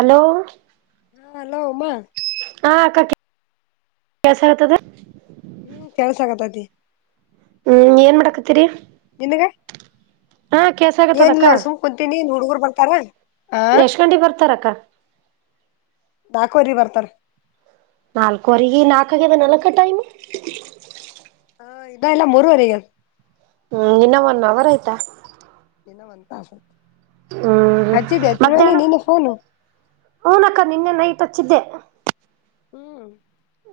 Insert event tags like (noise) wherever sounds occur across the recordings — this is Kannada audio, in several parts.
ಅಲೋ ಹಾ ಹಲೋ ಉಮ ಹಾ ಅಕ್ಕ ಕೆಲಸ ಕತ್ತದ ಹ್ಮ್ ಕೆಲ್ಸ ಆಗತತಿ ಹ್ಮ್ ಏನ್ ಮಾಡಾಕತ್ತೀರಿ ನಿನಗೆ ಹಾ ಕೆಲ್ಸ ಆಗತ್ತದ ಅಕ್ಕ ಏನಿಲ್ಲ ಸುಮ್ ಕುಂತೀನಿ ಇನ್ ಹುಡುಗರು ಬಾರ್ತಾರ ಯಷ್ಟ್ ಗಂಟೆ ಗೆ ಬರ್ತಾರಕ್ಕ ನಾಲ್ಕು ವರೆಗೆ ಬರ್ತಾರೆ ನಾಲ್ಕವರೆಗ ನಾಲ್ಕಾಗದ ನಾಲ್ಕ ಟೈಮ್ ಹ ಇದ ಎಲ್ಲ ಮೂವರೆಗೆ ಹ್ಮ್ ಇನ್ನ ಒನ್ ಅವರ್ ಆಯ್ತಾ ಏನವಂತ ಹ್ಮ್ ಅಚ್ಚಿದ್ದ ಎತ್ರವಣಿ ಮಧ್ಯಾಹ್ನ ನಿನು ಫೋನು ಹೂನಕ್ಕ ನಿನ್ನೆ ನೈಟ್ ಹಚ್ಚಿದ್ದೆ ಹ್ಮ್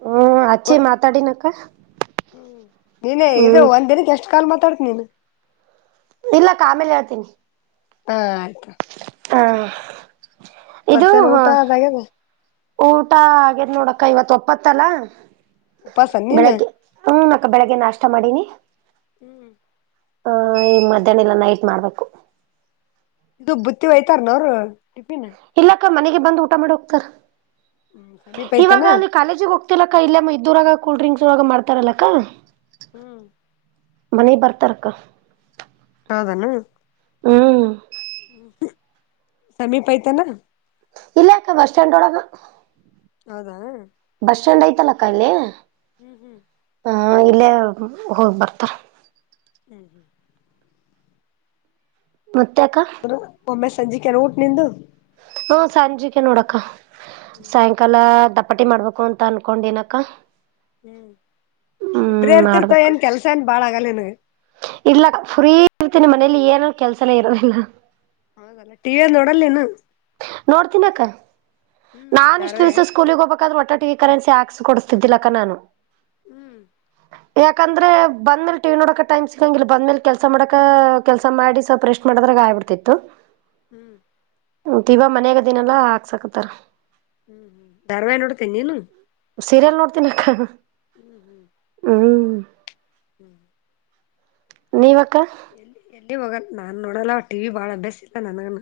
ಹ್ಮ್ ಅಚ್ಚೆ ಮಾತಾಡಿನಕ್ಕ ಹ್ಮ ನೀನ ಇದು ಹ್ಮ್ ಒಂದ್ ದಿನಕ್ಕೆ ಎಷ್ಟ್ ಕಾಲ್ ಮಾತಾಡ್ತಿ ನೀನು ಇಲ್ಲಕ್ಕ ಆಮೇಲೆ ಹೇಳ್ತೀನಿ ಆಯ್ತು ಹಾ ಇದು ಮತ್ತೇನ್ ಊಟ ಅದಾಗ್ಯದ ಊಟ ಆಗೇದ ನೋಡಕ್ಕ ಇವತ್ ಗತ್ತಲ ಉಪವಾಸ ನೀನ್ ಬೆಳಗ್ಗೆ ಹ್ಮ ಅಕ್ಕ ಬೆಳಿಗ್ಗೆ ನಾಷ್ಟ ಮಾಡಿನಿ ಹ್ಮ್ ಹ ಈ ಮಧ್ಯಾಹ್ನ ಇಲ್ಲ ನೈಟ್ ಮಾಡ್ಬೇಕು (unintelligible) ಬುತ್ತಿ ಹಯ್ತಾರನೋರು ಇಲ್ಲಕ್ಕ ಮನೆಗೆ ಬಂದ್ ಊಟ ಮಾಡಿ ಹೋಗ್ತಾರ ಹ್ಮ್ ಸಮೀಪ ಐತಾನ ಇವಾಗ ಅಲ್ಲಿ ಕಾಲೇಜಿಗೆ ಹೋಗ್ತಿಲ್ಲಕ್ಕ ಇಲ್ಲೆ ಇದ್ದೂರಾಗ ಕೂಲ್ ಡ್ರಿಂಕ್ಸ್ ಇವಾಗ ಮಾಡ್ತಾರಲ್ಲಕ್ಕಾ (inaudible) ಮನೆಗ್ ಬರ್ತಾರಕ್ಕ ಹೌದೆನು ಹ್ಮ್ ಸಮೀಪ ಐತೇನೂ ಇಲ್ಲಾಕ್ಕ ಬಸ್ ಸ್ಟಾಂಡ್ ಹೋಳಗ ಹೌದಾ ಚಂಡ ಐತಲ್ಲಕ್ಕಾ ಅಲ್ಲಿ ಹ್ಮ್ ಹ್ಮ್ ಹಾ ಇಲ್ಲೇ ಹೋಗ ಬರ್ತಾರ ಹ್ಮ್ ಮತ್ತೆ ಅಕ್ಕ (unintelligible) ಒಮ್ಮೆ ಸಂಜಿಕ್ಕೆನ ಊಟ್ ನಿಂದು ಹಾ ಸಂಜಿಕೆ ನೋಡಕ್ಕ ಹ್ಮ್ ಸಾಯಂಕಾಲ ಚಪಾತಿ ಮಾಡ್ಬೇಕು ಅಂತ ಅನ್ಕೊಂಡಿನಕ್ಕ ಹ್ಮ್ ಇಬ್ರೆ ಹ್ಮ್ ಇರ್ತಿರ್ತ ಏನ್ ಕೆಲ್ಸ ಏನ್ ಬಾಳ್ ಆಗಲ್ಲ ನಿಂಗ ಇಲ್ಲ ಫ್ರೀ ಇರ್ತಿನಿ ಮನೇಲಿ ಏನು ಕೆಲ್ಸನೇ ಇರೋದಿಲ್ಲ ಹೌದಲ್ಲ ಟಿವಿ (unintelligible) ನೋಡಲ್ ಏನು ನೋಡ್ತೀನಕ್ಕ ಹ್ಮ್ ನಾ ಇಷ್ಟ್ ಧಾರವಾಹಿ ದಿವಸ ಸ್ಕೂಲಿಗೆ ಹೋಗ್ಬೇಕಾದ್ರೆ (unintelligible) ಕರೆನ್ಸಿ ಹಾಕ್ಸ ಕೊಡ್ಸತ್ತಿದ್ದಿಲ್ಲ ಅಕ್ಕ ನಾನು ಹ್ಮ್ ಯಾಕಂದ್ರೆ ಬಂದ್ಮೇಲೆ ಟಿವಿ ನೋಡಕ ಟೈಮ್ ಸಿಗಂಗಿಲ್ಲ ಬಂದ್ಮೇಲ್ ಕೆಲ್ಸ ಮಾಡಕ ಕೆಲ್ಸ ಮಾಡಿ ಸ್ವಲ್ಪ ರೆಸ್ಟ್ ಮಾಡ ಆದ್ರಗಆಗಿಬಿಡ್ತಿತ್ತು ಹ್ಮ್ ಇವಾಗ ಮನ್ಯಾಗ ಇದಿನಲ್ಲಾ ಹಾಕ್ಸಕತಾರ ಧಾರವಾಹಿ ನೋಡ್ತೀಯ ನೀನು ಸೀರಿಯಲ್ ನೋಡ್ತೀನಕ್ಕ (inaudible) (inaudible) ನೀವಕ್ಕ ಎಲ್ಲಿ ಎಲ್ಲಿ ಹೋಗಲ್ಲ ನಾನ್ ನೋಡಲ್ಲ ಟಿವಿ ಬಾಳ ಅಭ್ಯಾಸ ಇಲ್ಲ ನನ್ಗನು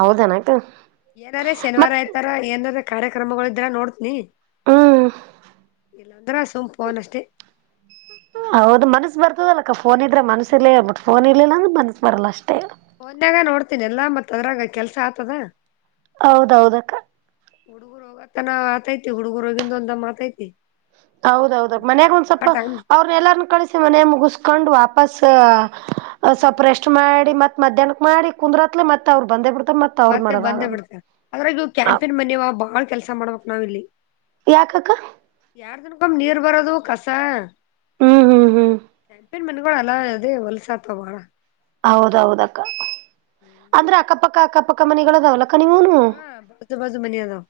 ಹೌದನಕ್ಕ ಏನಾರ ಶನಿವಾರ ಮತ್ ಆಯ್ತಾರ ಏನಾರ ಕಾರ್ಯಕ್ರಮಗಳಿದ್ರ ನೋಡ್ತೀನಿ ಹ್ಮ್ ಇಲ್ಲಾಂದ್ರ ಸುಮ್ಮ ಫೋನ್ ಅಷ್ಟೇ ಹೌದು ಮನಸ್ ಬರ್ತದಲ್ಲಕ್ಕ ಫೋನ್ ಇದ್ರೆ ಮನಸ್ಸ ಇರ್ಲಿ ಬಟ್ಟ ಪೋನ್ ಇಲ್ಲಂದ್ರ ಮನಸ್ ಬರಲ್ಲ ಅಷ್ಟೇ ಪೊನ್ಯಾಗ ನೋಡ್ತೀನಿ ಎಲ್ಲಾ ಮತ್ ಅದ್ರಾಗ ಕೆಲ್ಸ ಆಗ್ತದ ಹೌದ ಹೌದಕ್ಕ ನ ಆತೈತಿ ಹುಡುಗುರು ಗಂದು ಒಂದ ದಮ್ಮ ಅತೈತಿ ಹೌದೌದ ಮನ್ಯಾಗ ಒಂದ್ ಸ್ವಲ್ಪ ಅವ್ರನ್ನ ಎಲ್ಲರನ್ನ ಕಳಿಸಿ ಮನೆ ಮುಗಸ್ಕೊಂಡ್ ವಾಪಸ್ ಸ್ವಲ್ಪ ಹ್ಮ್ ರೆಸ್ಟ್ ಮಾಡಿ ಮತ್ ಮಧ್ಯಾಹ್ನಕ್ ಮಾಡಿ ಕುಂದ್ರತ್ಲೆ ಮತ್ ಅವ್ರು ಬಂದೇ ಬಿಡ್ತಾರೆ ಮತ್ತೆ ಬಂದೇ ಬಿಡ್ತ ಅದ್ರಾಗವು ಕ್ಯಾಂಟಿನ್ ಮನವ ಬಾಳ್ ಕೆಲ್ಸ ಮಾಡ್ಬಕ್ ನಾವ್ ಇಲ್ಲಿ ಯಾಕಕ್ಕ ಎರಡ್ ದಿನ್ಕಂಬೆ ನೀರ್ ಬರೋದು ಕಸ ಹ್ಮ್ ಹ್ಮ್ ಹ್ಮ್ ಚಂಪಿನ್ ಮನೆಗಳು ಅಲ್ಲ ಅದೇ ಹೊಲ್ಸತ್ ಬಾಳ ಹೌದ ಹೌದ ಅಕ್ಕ ಅಂದ್ರೆ ಅಕ್ಕಪಕ್ಕ ಅಕ್ಕಪಕ್ಕ ಮನಿಗಳಿದಾವಲ್ಲಕ್ಕ ಅಕ್ಕ ನೀವನು ಹಾ ಬಾಜು ಬಾಜು ಮನಿ ಅದಾವ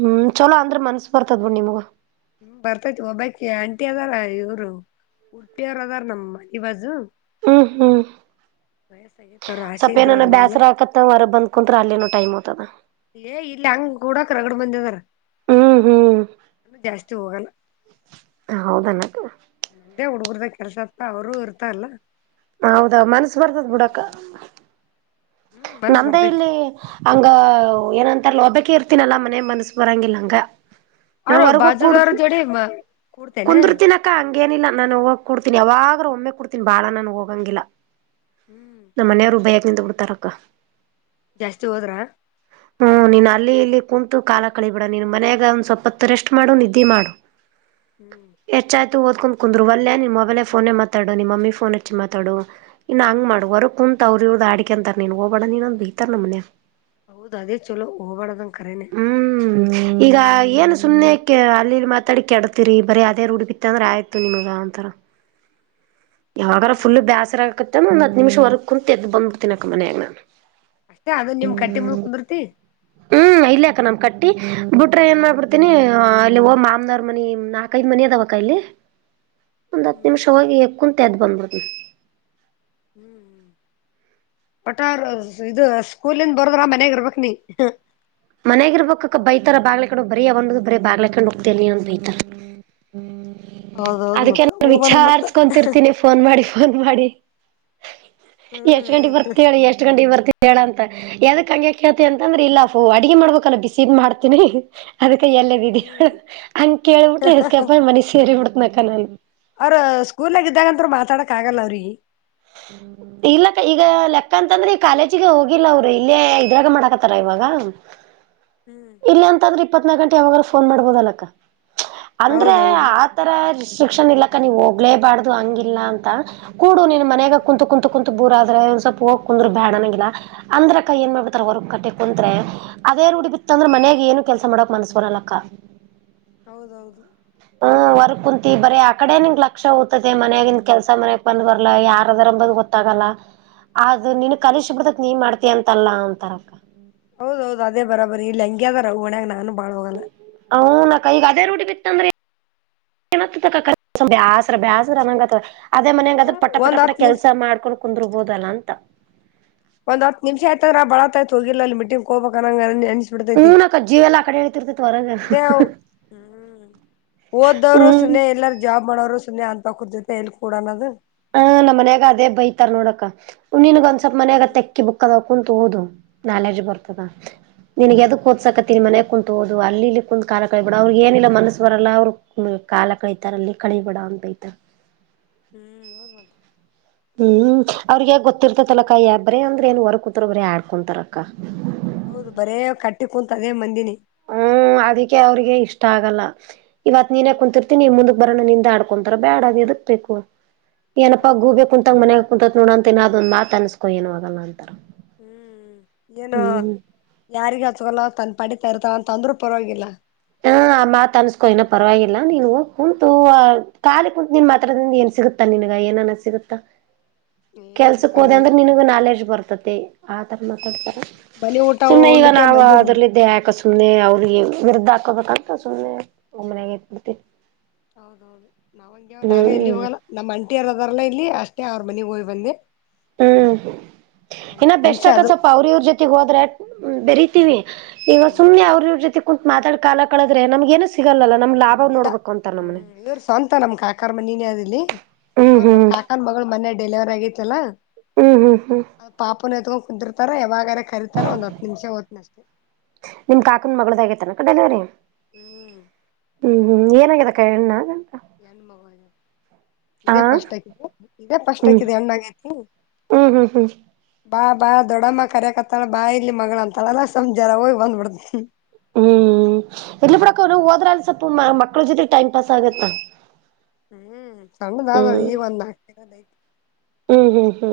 ಹ್ಮ್ ಚಲೋ ಅಂದ್ರ ಮನ್ಸ ಬರ್ತದ್ ಬಿಡ್ ನಿಮಗೂ ಹ್ಮ್ ಬರ್ತೈತಿ ಒಬ್ಬಾಕಿ ಆಂಟಿ ಅದಾರ ಇವರು ಉಡುಪಿಯ್ರ ಅದಾರ ನಮ್ಮ ಮನಿ ಬಾಜು. ಹ್ಮ ಹು. ವಯಸ್ಸಾಗೈತಿ ಅವ್ರ ಆಸೆ ಸ್ವಲ್ಪ ಇದ್ರು ಅವ್ರ ಏನಾನ ಮೊದ್ಲ ಬ್ಯಾಸರ ಆಕತ್ತ ಹೊರ ಬಂದು ಕುಂತ್ರ ಅಲ್ಲೇನ ಟೈಮ್ ಹೋಗತಾದ. ಏ ಇಲ್ಲ ಹಂಗ ಕೂಡಕ ರಗಡ್ ಬಂದಿದಾರ ಹ್ಮ್ ಹ್ಮ್ ಜಾಸ್ತಿ ಹೋಗಲ್ಲ. ಹೌದೇನದ. ನಮ್ದೇ ಹುಡುಗರ್ದಾಗ ಕೆಲ್ಸ ಆತ್ತ ಅವರುೂ ಇರ್ತ ಅಲ್ಲ. ಹೌದಾ ಮನ್ಸು ಬರ್ತದ್ ಬಿುಡಕ್ಕ. ಹ್ಮ್ ಮನಸ್ ನಮ್ದೇ ಬರ್ತೈತಿ ಇಲ್ಲಿ ಹಂಗ ಏನಂ (unintelligible) ತ ವಹಬಾಕಕಿ ಇರ್ತೀನಲ್ಲಾ ಮನೆ ಮನಸ್ ಬರಂಗಿಲ್ಲಂಗ ನ ಅವ್ರು ಹೊರ್ಗ ಹೋಗ್ ಬಾಜುದವ್ರ ಕೊಡ್ತೀ. ಜೋಡಿ ಕೂಡ್ತೇನೆ ಕುಂದರ್ತಿನಕ್ಕ ಹಂಗೇನಿಲ್ಲ ನಾನು ಹೋಗ ಕುಡ್ತಿನಿ ಯವಾಗ. ಒಮ್ಮೆ ಕೊಡ್ತೀನ್ ಬಾಳ ನನ್ಗ್ ಹೋಗಂಗಿಲ್ಲ ಹ್ಮ್ ನಮ್ಮ್ನೆಯವ್ರು ಬಯಕ್ ನಿಂದ ಬಿಡ್ತಾರಕ್ಕ. ಜಾಸ್ತಿ ಹೋದ್ರ. ಹ್ಮ್ ನೀನ್ ಅಲ್ಲಿ ಇಲ್ಲಿ ಕುಂತು ಕಾಲ ಕಳಿಬೇಡ ನೀನ್ ಮನಯಾಗ ಒಂದ್ ಸ್ವಲ್ಪತ್ತು ರೆಸ್ಟ್ ಮಾಡು ನಿದ್ದೆ ಮಾಡು. ಹ್ಮ್ ಓದಕೊಂಡ್ ಕುಂದರು ಒಲ್ಲೆನ್ ಮೊಬೈಲ್ ಫೋನೆ ಮಾತಾಡು ನಿಮ್ಮ ಮಮ್ಮಿ ಫೋನ್ ಹಚ್ಚಿ ಮಾತಾಡು ಇನ್ನು ಹಂಗ ಮಾಡುವ ಹೊ ಕುಂ (unintelligible) ತ ಅವ್ರದ್ ಇವರದು ಆಡಕಂತರೆ ನೀನ್ ಹೋಗಬೇಡ ನೀನ್ ಅಂತ ಬೈತಾರೆ ನಮ್ಮನೆಗೆ. ಹೌದ ಅದೇ ಚಲೋ ಹೋಗಬಾಡದಂಗ ಕರೇನೆ. ಹ್ಮ್ ಈಗ ಏನ್ ಸುಮ್ನೆಕ್ಕೆ ಅಲ್ಲಿಲ್ಲಿ ಮಾತಾಡಿ ಕೆಡತಿರಿ ಬರೀ ಅದೇ ರೂಡಿ ಬಿತ್ತ ಅಂದ್ರೆ ಆಯ್ತು ನಿಮಗ ಅಂತರೆ. ಯಾವಾಗಾರ ಫುಲ್ ಹ್ಮ್ ಬೇಸರ ಆಕತ್ತೆಂದ ಒಂದ ಹತ್ ನಿಮಷ ಹೊರಕುಂತ್ ಎದ್ ಬಂದ್ಬಿಡ್ತೀನಿ ಅಕ್ಕ ಮನ್ಯಾಗ ನಾನು. ಅಷ್ಟೇ ಅದ ನಿಮ್ ಕಟ್ಟಿ ಮುಂದ ಕುುದರ್ತಿ. ಇಲ್ಲಯಾಕ ನಮ್ ಕಟ್ಟಿ ಬಿಟ್ರೆ ಏನ್ ಮಾಡ್ಬಿಡ್ತಿನಿ ಅಲ್ಲಿ ಹೋ ಮಮ್ನಾರ್ ಮನಿ ನಾಲ್ಕಐದ್ ಮನಿ ಅದಾವಕ ಇಲ್ಲಿ. ಹ ಒಂದ್ ಹತ್ ನಿಮಿಷ ಹೋಗಿ ಕುಂತ ಎದ್ದ್ ಬಂದಬಿಡ್ತೀನಿ. ಹ್ಮ್ ಹ್ಮ್ ಒಟ್ಟು ಅವರು ಸ್ಕೂಲಿಂದ ಬರದ್ರ ಮನ್ಯಾಗ ಇರ್ಬಕ್ ನೀ. ಮನೆಗಿರ್ಬಬೇಕ್ಕಕ ಬೈತಾರ ಬಾಗ್ಲಾಕಂಡು ಹೋಗಿ ಬರೀ ಯಾವಾಗ್ ನೋಡಿದ್ರೂ ಬರೆ ಬಾಕ್ಲಾಕ್ಕೊಂಡ್ ಹೋಗ್ತಿಯ ನೀ ಅಂತ ಬೈತಾರೆ. ಹ್ಮ ಹೌದೌದು ಅದಕ್ಕೆ ಮತ್ತ ನಾ ಹೋಗ್ಬಾರ್ದ ಮತ್ತ ವಿಚಾರ್ಸ್ಕೊಂತಿರ್ತೀನಿ ಫೋನ್ ಮಾಡಿ. ಫೋನ್ ಮಾಡಿ ಎಷ್ಟ್ ಗಂಟೆಗೆ ಬರ್ತೇಳಿ ಎಷ್ಟ್ ಗಂಟೆಗ್ ಬರ್ತ ಹೇಳ ಅಂತ. (unintelligible) ಯಾದಕ್ ಹಂಗ್ ಕಳ್ತ್ಯ್ ಅಂತ ಅಂದ್ರೆ ಇಲ್ಲ ಪ್ಪೋ ಅಡ್ಗೆ ಮಾಡ್ಬೇಕಲ್ಲ ಬಿಸಿದ್ ಮಾಡ್ತೀನಿ ಅದಕೈ ಎಲ್ಲೇದಿ ಹೇಳು ಹಂಗ ಕೇಳ್ಬಿಟ್ಟು ಎಸ್ಕಪ್ಪ್ ಆಗಿ ಮನೆ ಸೇರಿ ಬಿಡ್ತನಕ್ಕ ನಾನು. ಅವ್ರ ಸ್ಕೂಲ್ನಾಗ ಇದ್ದಾಗಂತರು ಮಾತಾಡಕ್ ಆಗಲ್ಲ ಅವ್ರಿಗೆ. ಇಲ್ಲಕ್ಕ ಈಗ ಲೆಕ್ಕ ಅಂತಂದ್ರೆ ಈ ಕಾಲೇಜಿಗೆ ಹೋಗಿಲ್ಲ ಅವ್ರು ಇಲ್ಲೇ ಇದ್ರಾಗ ಮಾಡಾಕತ್ತಾರ ಇವಾಗ. ಇಲ್ಲಿ ಅಂತಂದ್ರೆ ಇಪ್ಪತ್ನಾಕ ಗಂಟೆ ಯಾವಾಗ ಫೋನ್ ಮಾಡ್ಬೋದಲ್ಲಕ್ಕ. ಅಂದ್ರೆ ಹೌದೌದು ಆತರ ರಿಸ್ಟ್ರಿಕ್ಷನ್ ಇಲ್ಲ. ನೀವು ಹೋಗ್ಲೇಬಾರ್ದು ಹಂಗಿಲ್ಲ ಅಂತ ಕೂಡು ನಿನ್ ಮನೆಗ ಕುಂತು ಕುಂತು ಕು (unintelligible) ಬೂರ ಆದ್ರೆ ಒಂದ್ ಸ್ವಲ್ಪ ಹೋಗಿ ಕುಂದರು ಬೇಡನಂಗಿಲ್ಲ ಅಂದ್ರಕ್ಕ ಏನ್ ಮಾಡ್ಬತಾರಕ್ಕ ಹೊರ್ ಕಟ್ಟಿ ಕುಂತ್ರೇ ಅದೇ. ಉುಡಿ ಬಿತ್ತ ಅಂದ್ರೆ ಮನ್ಯಾಗ ಏನು ಕೆಲಸ ಮಾಡಕ್ ಮನಸ್ ಬರಲ್ಲಕ್ಕ. ಹೌದೌದು ಹ್ಮ ವರಗ್ ಕುಂತಿ ಬರೀ ಆ ಕಡೆ ನಿಂಗ ಲಕ್ಷ ಓದ್ತದೆ ಮನ್ಯಗಿಂದ ಕೆಲಸ ಮನಯಾಗ ಬಂದ ಬರ್ಲಲ್ಲ ಯಾರ. (unintelligible) ರದಂಬ ಗೊತ್ತಾಗಲ್ಲ ಅದು ನಿನ್ ಕಲಿಸ ಬಿಡ್ತತ್ ನೀ ಮಾಡ್ತಿ ಅಂತಲ್ಲಾ ಅಂತಾರಕ್ಕ. ಹೌದೌದು ಅದೇ ಬರಾಬರಿ (unintelligible) ನಾನು. ಬಾಳ ಹೋಗಲ್ಲ ಹೌನಕ್ಕಾ ನಂಗ್ ಅದೇ ರೂಡಿ ಬಿತ್ (unintelligible) ಇಂದ್ರೆ (unintelligible) ಏನ ಬಾಸ್ರ ಬ್ಯಾಸ್ರ ಅನ್ನಂಗತದ. ಅದೇ ಮನಾಗ ಅಂದ್ರೇ ಪಟ ಪಟ ಒಂದ್ ಪಟ ಹತ್ ನಿಮಿಷ ಕೆಲ್ಸ ಮಾಡ್ಕೊಂಡು ಕುಂದರ್ಬೋದಲ್ಲ ಅಂತ. ಒಂದ್ ಹತ್ ನಿಮಷ ಆಯ್ತಂದ್ರ ಆ ಬಾಳ ಹೊತ್ತು ಆಯ್ತಾ ಹೋಗಿಲ್ಲ ಅಲ್ಲಿ ಮೀಟಿಂಗಿಗೆ ಹೋಗಬೇಕಕ್ಂಗ (unintelligible) ಡದ ಇದ್ದ ಹ್ಮ್ ನಕ್ಕ ಜೀವ ಎಲ್ಲ ಆ ಕಡೆ ಹೇಳ್ತಿರ್ತೈತ್ ಹೊರಗ ಸುಮ್ನೇ ಹ್ಮ. ಓದವ್ರು ಹ್ಮ್ ಸುಮ್ಮನೆ ಎಲ್ಲಾರ ಜಾಬ್ ಮಾಡೋರು ಸುಮ್ಮನೆ ಅಂತ ಕುುದೊತೆ ಎಲ್ ಕೂಡನದು. ಹ ನಮ್ಮ್ ಮನ್ಯಾಗ ಅದೇ ಬೈತಾರ ನೋಡಕ ನಿನ್ಗ ಒಂದ ಸ್ವಲ್ಪ ಮನ್ಯಾಗ ಹ್ಮ್ ತೆಕ್ಕಿ ಬುಕ್ಕ. ಕುಂತ್ ಓದು ನಾಲೆಜ್ ಬರ್ತದ. ನಿನಗ್ ಅದಕ್ ಓದ್ಸಕತ್ತಿನ ಮನೆಗ್ ಕುಂತ್ ಓದು ಅ ಇಲ್ಲಿ ಇಲ್ಲಿ ಕುಂತ್ ಕಾಲ ಕಳಿ ಬಿಡ ಅವ್ರಿ ಏನಿಲ್ಲ ಮನಸ್ಸ ಬರಲ್ಲ ಅವ್ರ ಕಾಲ ಕಳಿತಾರ ಅಲ್ಲಿ ಕಲೀಬೇಡ ಅಂತ ಆಯ್ತೆ ಹ್ಮ್ ಹೌದ್ ಮತ್ ಹ್ಮ್ ಅವ್ರಗಗ್ ಹ್ಮ್. ಗೊತ್ತಿರ್ತತಲಕ್ಕ ಯ ಬ್ರೀ ಅಂದ್ರ ಏನ್ ಹೊರ್ ಕುೂತ್ರ ಅಂದ್ರೆ ಆಡ್ಕೊಂತಾರಕ್ಕ ಹೌದು ಬರೇ ಕಟ್ಟಿ ಕುಂತ ಅದೇ ಮಂದಿನಿ ಹ್ಮ್ ಅದಕ್ಕೆ ಅವ್ರಿಗೆ ಇಷ್ಟ ಆಗಲ್ಲ ಇವತ್ ನೀನೇ ಹೌದ್ ಕುತಿರ್ತೀನಿ ಮುಂದ ಬರೋಣ ನಿಂದ ಆಡ್ಕೊಂತಾರ ಬ್ಯಾಡ ಅದು ಎದಕ್ ಬೇಕು ಏನಪ್ಪಾ ಗೂಬೆ ಹೌದೌದು ಕುಂತಂಗ ಮನೆ ಕುಂತತ್ ನೋಡ ಮತ್ತ ಅದೊಂದು ಮಾತ ಅನ್ಸ್ಕೊಏನು ಆಗಲ್ಲ ಅಂತ ಹ್ಮ್ ಏನು ಯಾರಿಗ ತನ್ ಪಡಿತಾ ಇರ್ತಾರ ಅಂತ ಅಂದ್ರರು ಪರವಾಗಿಲ್ಲ ಹಾ ಆ ಮಾತ್ ಅನ್ಸ್ಕೋ ಇನ ಪರವಾಗಿಲ್ಲಾ ನೀನ್ ಕುಂತು ಕಾಲಿ ಕುಂತು ನಿನ್ ಮಾತ್ರದಿಂದ ಏನ್ ಸಿಗುತ್ತಾ ನನ್ಗ ಏನನ್ನ ಸಿಗುತ್ತಾ ಏನಿಲ್ಲ ಕೆಲ್ಸಕ್ ಹೋದೆ ಕರೆನೆ. ಅಂದ್ರೆ ನಿನಗ ನಾಲೆಜ್ ಬರ್ತತಿ ಆತರ ಮಾತಾಡ್ತಾರ ಮನಿ ಊಟ ಸುಮ್ನೆ ಈಗ ಉಂಡಕೆ ನಾವು ಬಂದಿದ್ನಿ. ಅದ್ರಲ್ಲ ಇದಿದ್ದೆ ಯಾಕ ಸುಮ್ಮನೆ ಅವ್ರಿಗೆ ವಿರುದ್ದ ಆಗಬೇಕು ಅಂತ ಸುಮ್ನೆ ಮನೆಗೆ ಇದ್ದುಬಿಡ್ತಿವಿ ಹೌದೌದು ನಾನು ಎಲ್ಲಿ ಹೋಗಲ್ಲ ನಮ್ಮ ಅಂಟಿ ಯಾರ ಅದ್ರಲ್ಲಾ ಇಲ್ಲಿ ಅಷ್ಟೇ ಅವ್ರ ಮನೆಗ್ ಹೋಗ್ ಬಂದೆ ಹ್ಮ್ ಒಂದ್ ಇನ್ನ ಹತ್ತ್ ಬೆಸ್ಟ್ ನಿಮಿಷ ಅಕ್ಕಾ ಅದು ಸ್ವಲ್ಪ ಅವ್ರ ಜೊತೆ ಇವ್ರು ಜೊತೆ ಹೋದ್ರೆಬೆರಿ ಈಗ ಹ್ಮ್ ಸುಮ್ಮನೆ ಅವ್ರ್ರ ಇವ್ರು ಜೊತಿ ಕುಂತ್ ಮಾತಾಡ ಕಾಲ ಕಳಿದ್ರೆ ನಮಗೆ ಏನು ಸಿಗಲ್ಲಲ್ಲ ನಮ್ ಹ್ಮ್ ಲಾಭ ಇಲ್ಲ. ನೋಡ್ಬೇಕು ಅಂತಾರ ನಮ್ಮನೆ ಹ್ಮ್ ಇವ್ರ ಸ್ವಂತ ನಮ್ ಕಾಕಾರ್ ಮನಿನೇ ಅದಿಲ್ಲಿ. ಹ್ಮ್ ಅವ್ರ ಹ್ಮ್ ನಮ್ ಕಾಕನ್ ಮಗಳು ಮನ್ ಡೆಲಿವರ್ ಆಗಿತ್ತಲ್ಲ ಹ್ಮ್ ಹ್ಮ್ ಹ್ಮ್ ಅದ ಪಾಪನ ಎತ್ಕೊಂ ಕುದಿರ್ತಾರ ಯಾವಾಗಾರ ಕರೀತಾರ ಒಂದ್ ಹತ್ತು ನಿಮಿಷ ಹದ್ತನ ಅಷ್ಟೇ ನಿಮ ಕಾಕನ್ ಮಗಳ ಆಗೈತಾನೆಕ್ಕ ಡೆಲಿವರಿ ಹ್ಮ್ ಹ್ಮ್ ಹ್ಮ ಏ (unintelligible) ಹೆಣ್ಣಾ ಹೆಣ್ಣು ಮಗು ಆ ಇದೇ ಫಸ್ಟ್ ಆಕಿದೆ ಇದೇ ಫಸ್ಟ್ ಆಕಿದೆ ಹೆಣ್ಣು ಆಗೈತಿ ಹ್ಮ ಬಾ ಬಾ ದೊಡಮ್ಮ ಕರ್ಯಕತ್ತಾಳ ಬಾ ಇಲ್ಲಿ ಮಗಳ ಅಂತಳಲ್ಲಾ ಸಂಜಾರ ಹೋಗ್ ಬಂದ್ಬಿಡ ಹ್ಮ್ ಇರಲಿ ಬಿಡಕ್ಕ ಹೋದ್ರ ಅಲ್ಲಿ ಸ್ವಲ್ಪ ಮಕ್ಳ ಜೊತೆ ಟೈಮ್ ಪಾಸ್ ಆಗತ್ತ ಹ್ಮ್ ಸಣ್ಣದ ಹ್ಮ್ ಈಗ ಒಂದು ನಾಕು ಹ್ಮ್ ಹ್ಮ್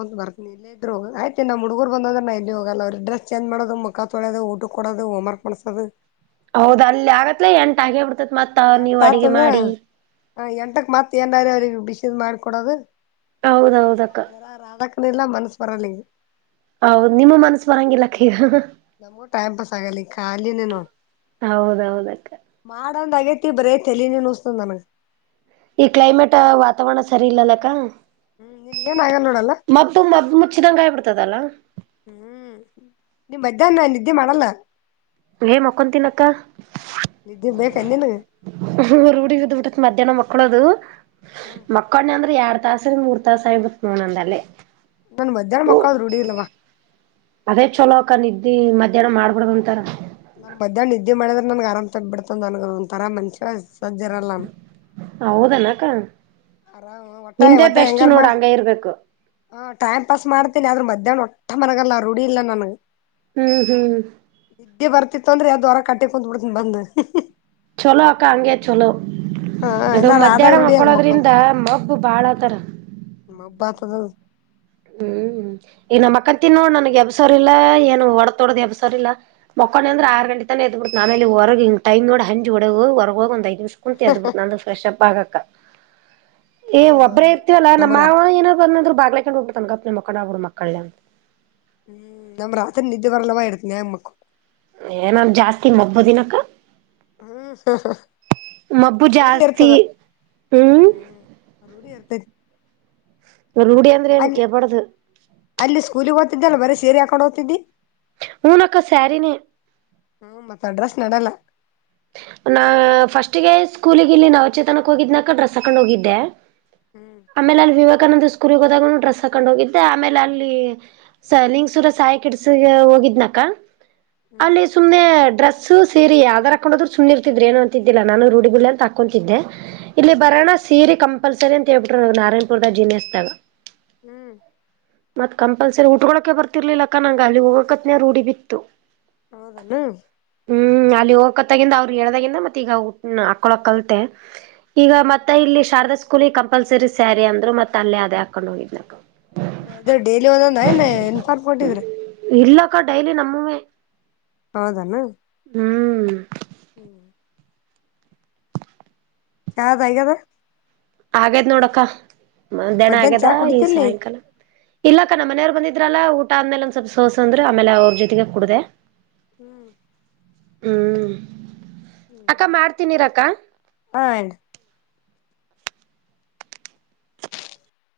ಒಂತ ಬರ್ತೀನಿ ಅಂದಿದ್ರು ಆಯ್ ನಮ್ಮ ಹುಡುಗರು ಬಂದದ್ರನು ಎಲ್ಲಿ ಹೋಗಲ್ಲ ಅವ್ರ ಡ್ರೆಸ್ ಚೇಂಜ್ ಮಾಡೋ ಮುಕ್ಕ ತೊಳೋ ಊಟಕ್ಕ ಕೊಡದ ಹೋಂವರ್ಕ್ ಮಾಡಿಸೋದು ಹೌದ್ ಅಲ್ಲಿ ಆಗತ್ಲ ಎಂಟೆ ಬಿಡ್ತತ್ ಮತ್ತ ನೀವು ಎಂಟ ಅಡಗೆ ಆತದ ಮಾಡಿ ಎಂಟಕ್ ಮತ್ ಏನಾರ ಅವ್ರರಿಗೆ ಬಿಸಿದು ಮಾಡಿಕೊಡೋದು ಹೌದೌದ ಅಕ್ಕ ಅ ಎಲ್ಲಾ ಮನಸ್ಸು ಬರಲಿ ಹೌದು ನಿಮ್ಮ ಮನಸ್ ಬರಂಗಿಲ್ಲ ಅಕ್ಕಾ ಈಗ ನಮ್ಗೂ ಟೈಮ್ ಪಾಸ್ ಆಗಲಿ ಖಾಲಿನೆ ನೋಡು ಹೌದೌದಕ್ಕ ನೊಂದ್ ಆಗೇತಿ ಬರೀ ತಲೇನೆ ನುಸ್ತನ ನನಗೆ ಈ ಕ್ಲೈಮೇಟ್ ವಾತಾವರಣ ಸರಿ ಇಲ್ಲಲ್ಲಕ್ಕ ಹ್ಮ್ ನಿನ್ಗ್ ಏನ್ ಆಗಲ್ ನೋಡಲ್ಲ ಮತ್ತು ಮದ್ದು ಮುಚ್ಚಿದಂಗ ಹಾಗಿ ಬಿಡ್ತದಲ್ಲ ಹ್ಮ್ ನಿಮ್ ಮಧ್ಯಾಹ್ನ ನಿದ್ದೆ ಮಾಡಲ್ಲ ಹೇ ಮಕ್ಕೊಂತಿನಿ ಅಕ್ಕಾ ನಿದ್ದೆ ಬೇಕೇನ್ ನಿನಗ್ ರೂಢಿ ಆಗಿಬಿತೈತೆ ಮಧ್ಯಾಹ್ನ ಮಕ್ಕಳೋದು ಮಕ್ಕನ ಅಂದ್ರ ಎರಡ್ ತಾಸ್ರ ಮೂರ್ ತಾಸ ಆಗಿಬಿಡುತೆ ನೋಡು ಅಲ್ಲೇ ನನ್ ಮಧ್ಯಾಹ್ನ ಮಕ್ಕೊಳದ್ ರೂಢಿ ಇಲ್ಲವ್ವ ಅದೇ ಚಲೋ ಅಕ್ಕ ನಿದ್ದಿ ಮಧ್ಯಾಹ್ನ ಮಾಡಬರ್ದು ಅಂತಾರ ನನ್ ಮಧ್ಯಾಹ್ನ ನಿದ್ದೆ ಮಾಡಿದ್ರೆ ನನ್ಗೆ ಆರಾಮ್ ತಗ ಬಿಡ್ತಂದ ನನ್ ಒಂಂತರಾ ಮನಸ್ಸೇ ಸಜ್ಜರಲ್ಲ ಹೌದನಕ್ಕ ಒಟ್ಟಾಯ ನಿಮ್ದೇ ಒಟ್ಟಾಯ ಬೆಸ್ಟ್ ಹೆಂಗಾರ ನೋಡ್ ಮಾಡ ಹಂಗ ಇರ್ಬೇಕು ಹಾ ಟೈಮ್ ಪಾಸ್ ಮಾಡ್ತೇನಿ ಆದ್ರೂ ಮಧ್ಯಾಹ್ನ ಒಟ್ಟ ಮಲಗಲ್ಲ ರೂಢಿ ಇಲ್ಲ ನನ್ಗೆ ಹ್ಮ್ ಹ್ಮ್ ಬರ್ತಿತ್ತು ಅಂದ್ರೆ ಯಾವದ್ ವಾರ ಕಟ್ಟಿ ಕುಂತತ್ಬ ಬಿಡ್ತನ ಬಂದು ಚಲೋ ಅಕ್ಕ ಅಂಗೆ ಚಲೋ ಹ ಅದು ಇನ್ನ ರಾಧಾಗ್ ಮಧ್ಯಾಹ್ನ ರೂಢಿ ಅದ್ ಮಕ್ಕಳೋದ್ರಿಂದ ಮಗ್ಗು ಬಾಳ ತರ ಮಬಾತದ ಹ್ಮ್ ಈ ನ ಮಕ್ಕ ತಿನ್ ನೋಡ್ ನನ್ಗೆ ಎಬ್ಸರ್ ಇಲ್ಲಾ ಏನು ಹೊಡತೊಡದ್ ಎಬ್ಸರ್ ಇಲ್ಲಾ ಮಕ್ಕೊಂಡನ ಅಂದ್ರ ಆರು ಗಂಟೆನೆ ಎತ್ಬ ಬಿಟ್ಟು ಆಮೇಲೆ ಹೊಗ ಹಿ ಟೈಮ ನೋಡ್ ಹಂಜ ಹೊಡೆ ಹೊರಗ ಹೋಗ ಒಂದೈ್ತಿ ಜ್ ಕುಂತ ಅ್ಬ ಬಿು ಅ ಫ್ರೆ್ಪ್ ಆಗಕ ಏ ಒಬ್ಬ್ರ ಹೌದೌದು ಇರ್ತಿವಲ್ಲ ನಮ್ಮ ನಮ್ ರಾ ಮಾವನ ಏನೋ ಬಂದ್ರು ಬ್ಲೆಕಂಡ್ ಉಂ್ರ ತಂಗತ್ನ ಮಕ್ಕಡ ಕೊಡ ಮಕ್ಕಳಲ್ಲ ಹ್ಮ್ ನಮ್ಮ್ ರತ ನತಿ ಬರಲವಾ ಎತನ ನಮಕ್ಕ ಏನಾಮ್ ಜಾಸ್ತಿ ಮಗ್ಬೋದಿನಕ್ಕ ಹ್ಮ್ ಹ ಮಬ್ಬು ಜಾಸ್ತಿ ಹ್ಮ್ ರೂಢಿ ಇರ್ತೈತಿ ಒ ರಡಿಯ ಅಂದ್ರನ ಅಲ್ಲಿ ಕಪಡದು ಅಲ್ಲಿ ಸ್ಕೂಲಿಗೆ ಹಓ್ತಿದ್ದಲ್ಲ ಬರೀ ಸೀರೆ ಹಾಕೊಂಡು ಹಓ್ತಿದ್ದಿ ಹುನ ಅಕ್ಕ ಸ್ಯರಿನ ಹ್ಮ್ ಮತ್ತ ಅಡ್ರೆಸ್ ನಡಲ್ಲ ನಾ ಫಸ್ಟ್ಗೆ ಸ್ಕೂಲಗ ಇಲ್ಲಿ ನಾಚೇತನಕ್ಕೆ ಹೋಗಿದ್ದ್ನಕೊಂಡ್ರೆ ಹಾಕೊಂಡು ಹೋಗಿದ್ದೆ ಹ್ಮ್ ಆಮೇಲೆ ಅಲ್ಲಿ ವಿವ ಸ್ಕೂಲ್ಗ್ ಹೋದಾಗ ಡ್ರೆಸ್ ಹಾಕೊಂಡ್ ಹೋಗಿದ್ದೆ ಆಮೇಲೆ ಅಲ್ಲಿ ಲಿಂಗಸೂರ ಸಾಯಿ ಕಿಡ್ಸ ಹೋಗಿದ್ನಕ ಹ ಅಲ್ಲಿ ಸುಮ್ನೆ ಡ್ರೆಸ್ಸ ಸೀರಿ ಅದರ ಾಕೊಂಡೋದ್ರರು ಸುಮ್ಮ್ ಇರ್ತಿದ್ರ ಏನು ಅಂತಿಲ್ಲ ನಾನು ರೂಢಿಬಳ್ಳಿ ಅಂತ ಹಾಕೊತಿದ್ದೆ ಇಲ್ಲಿ ಹ್ಮ್ ಬರೋಣ ಸೀರಿ ಕ ಕಂಲ್ಸರಿ ಅಂತ ಹೇಳ್ಬಿಟ್ರ ನಾರಾಯಣಪುರ್ದ ಜಿನೆಸ್್ದಾಗ ಹ್ಮ್ ಮತ್ ಕಂಪಲ್ಸರಿ ಉಟ್ಕೊಕೆ ಬರ್ತಿರ್ಲಿಲ್ಲಕ್ಕ ನಂಗೆ ಅಲ್ಲಿ ಹೋಗಕತ್ನ ರೂಢಡಿ ಬಿತ್ತು ಹೌದಣ ಹ್ಮ್ ಅಲ್ಲಿ ಹೋಗಕತ್ತತಾಗಿಂದ ಅವ್ರು ಹೇಳ್ದಾಗಿಂದ ಮತ್ತೆ ಈಗ ಹಾಕ್ಕಳೋ ಕಲತೆ ಈಗ ಮತ್ತೆ ಇಲ್ಲಿ ಶಾರದಾ ಸ್ಕೂಲಿ ಕ ಕಂಪಲ್ಸರಿ ಸ್ಯಾರಿ ಅಂದ್ ಮತ್ತತ್ ಅಲ್ಲೇ ಅದೇ ಹಾಕೊಂಡ್ ಹೋಗಿದ್ನ ಇ ಇದ್ರ ಡೈಲಿ ಒಂದ ಏನ್ ಇನ್ಫಾರ್ ಕೊಟ್ಟಿದ್ರಿ ಇಲ್ಲಕ್ಕ ಡೈಲಿ ನಮ್ಮೇ ಹೌದಾನ ಹ್ಮ್ ಹ್ಮ್ ಯಾದ ಈಗದ ಆಗೇದ್ ನೋಡಕ್ಕ ಮ ದಣ ಮಧ್ಯಾಹ್ನ ಆಗ್ಯದ ಚಾ ಈ ಕುಡಿತಿಲ್ ನೀ ಸಾಯಂಕಾಲ ಇಲ್ಲಕ್ಕ ನಮ್ಮ ಮನೆಯವ್ರ ಬಂದಿದ್ದ ಇದ್ರಲ್ಲಾ ಊಟ ಆದ್ಮೇಲೆ ಒಂದ ಸ್ವಲ್ಪ ಸೋಸ ಅಂದ್ರ ಆಮೇಲೆ ಅವ್ರ ಜೊತೆಗೆ ಕುಡದೆ ಹ್ಮ್ ಹ್ಮ್ ಅಕ್ಕ ಮಾಡ್ತನಿರಕ್ಕ ಹಾ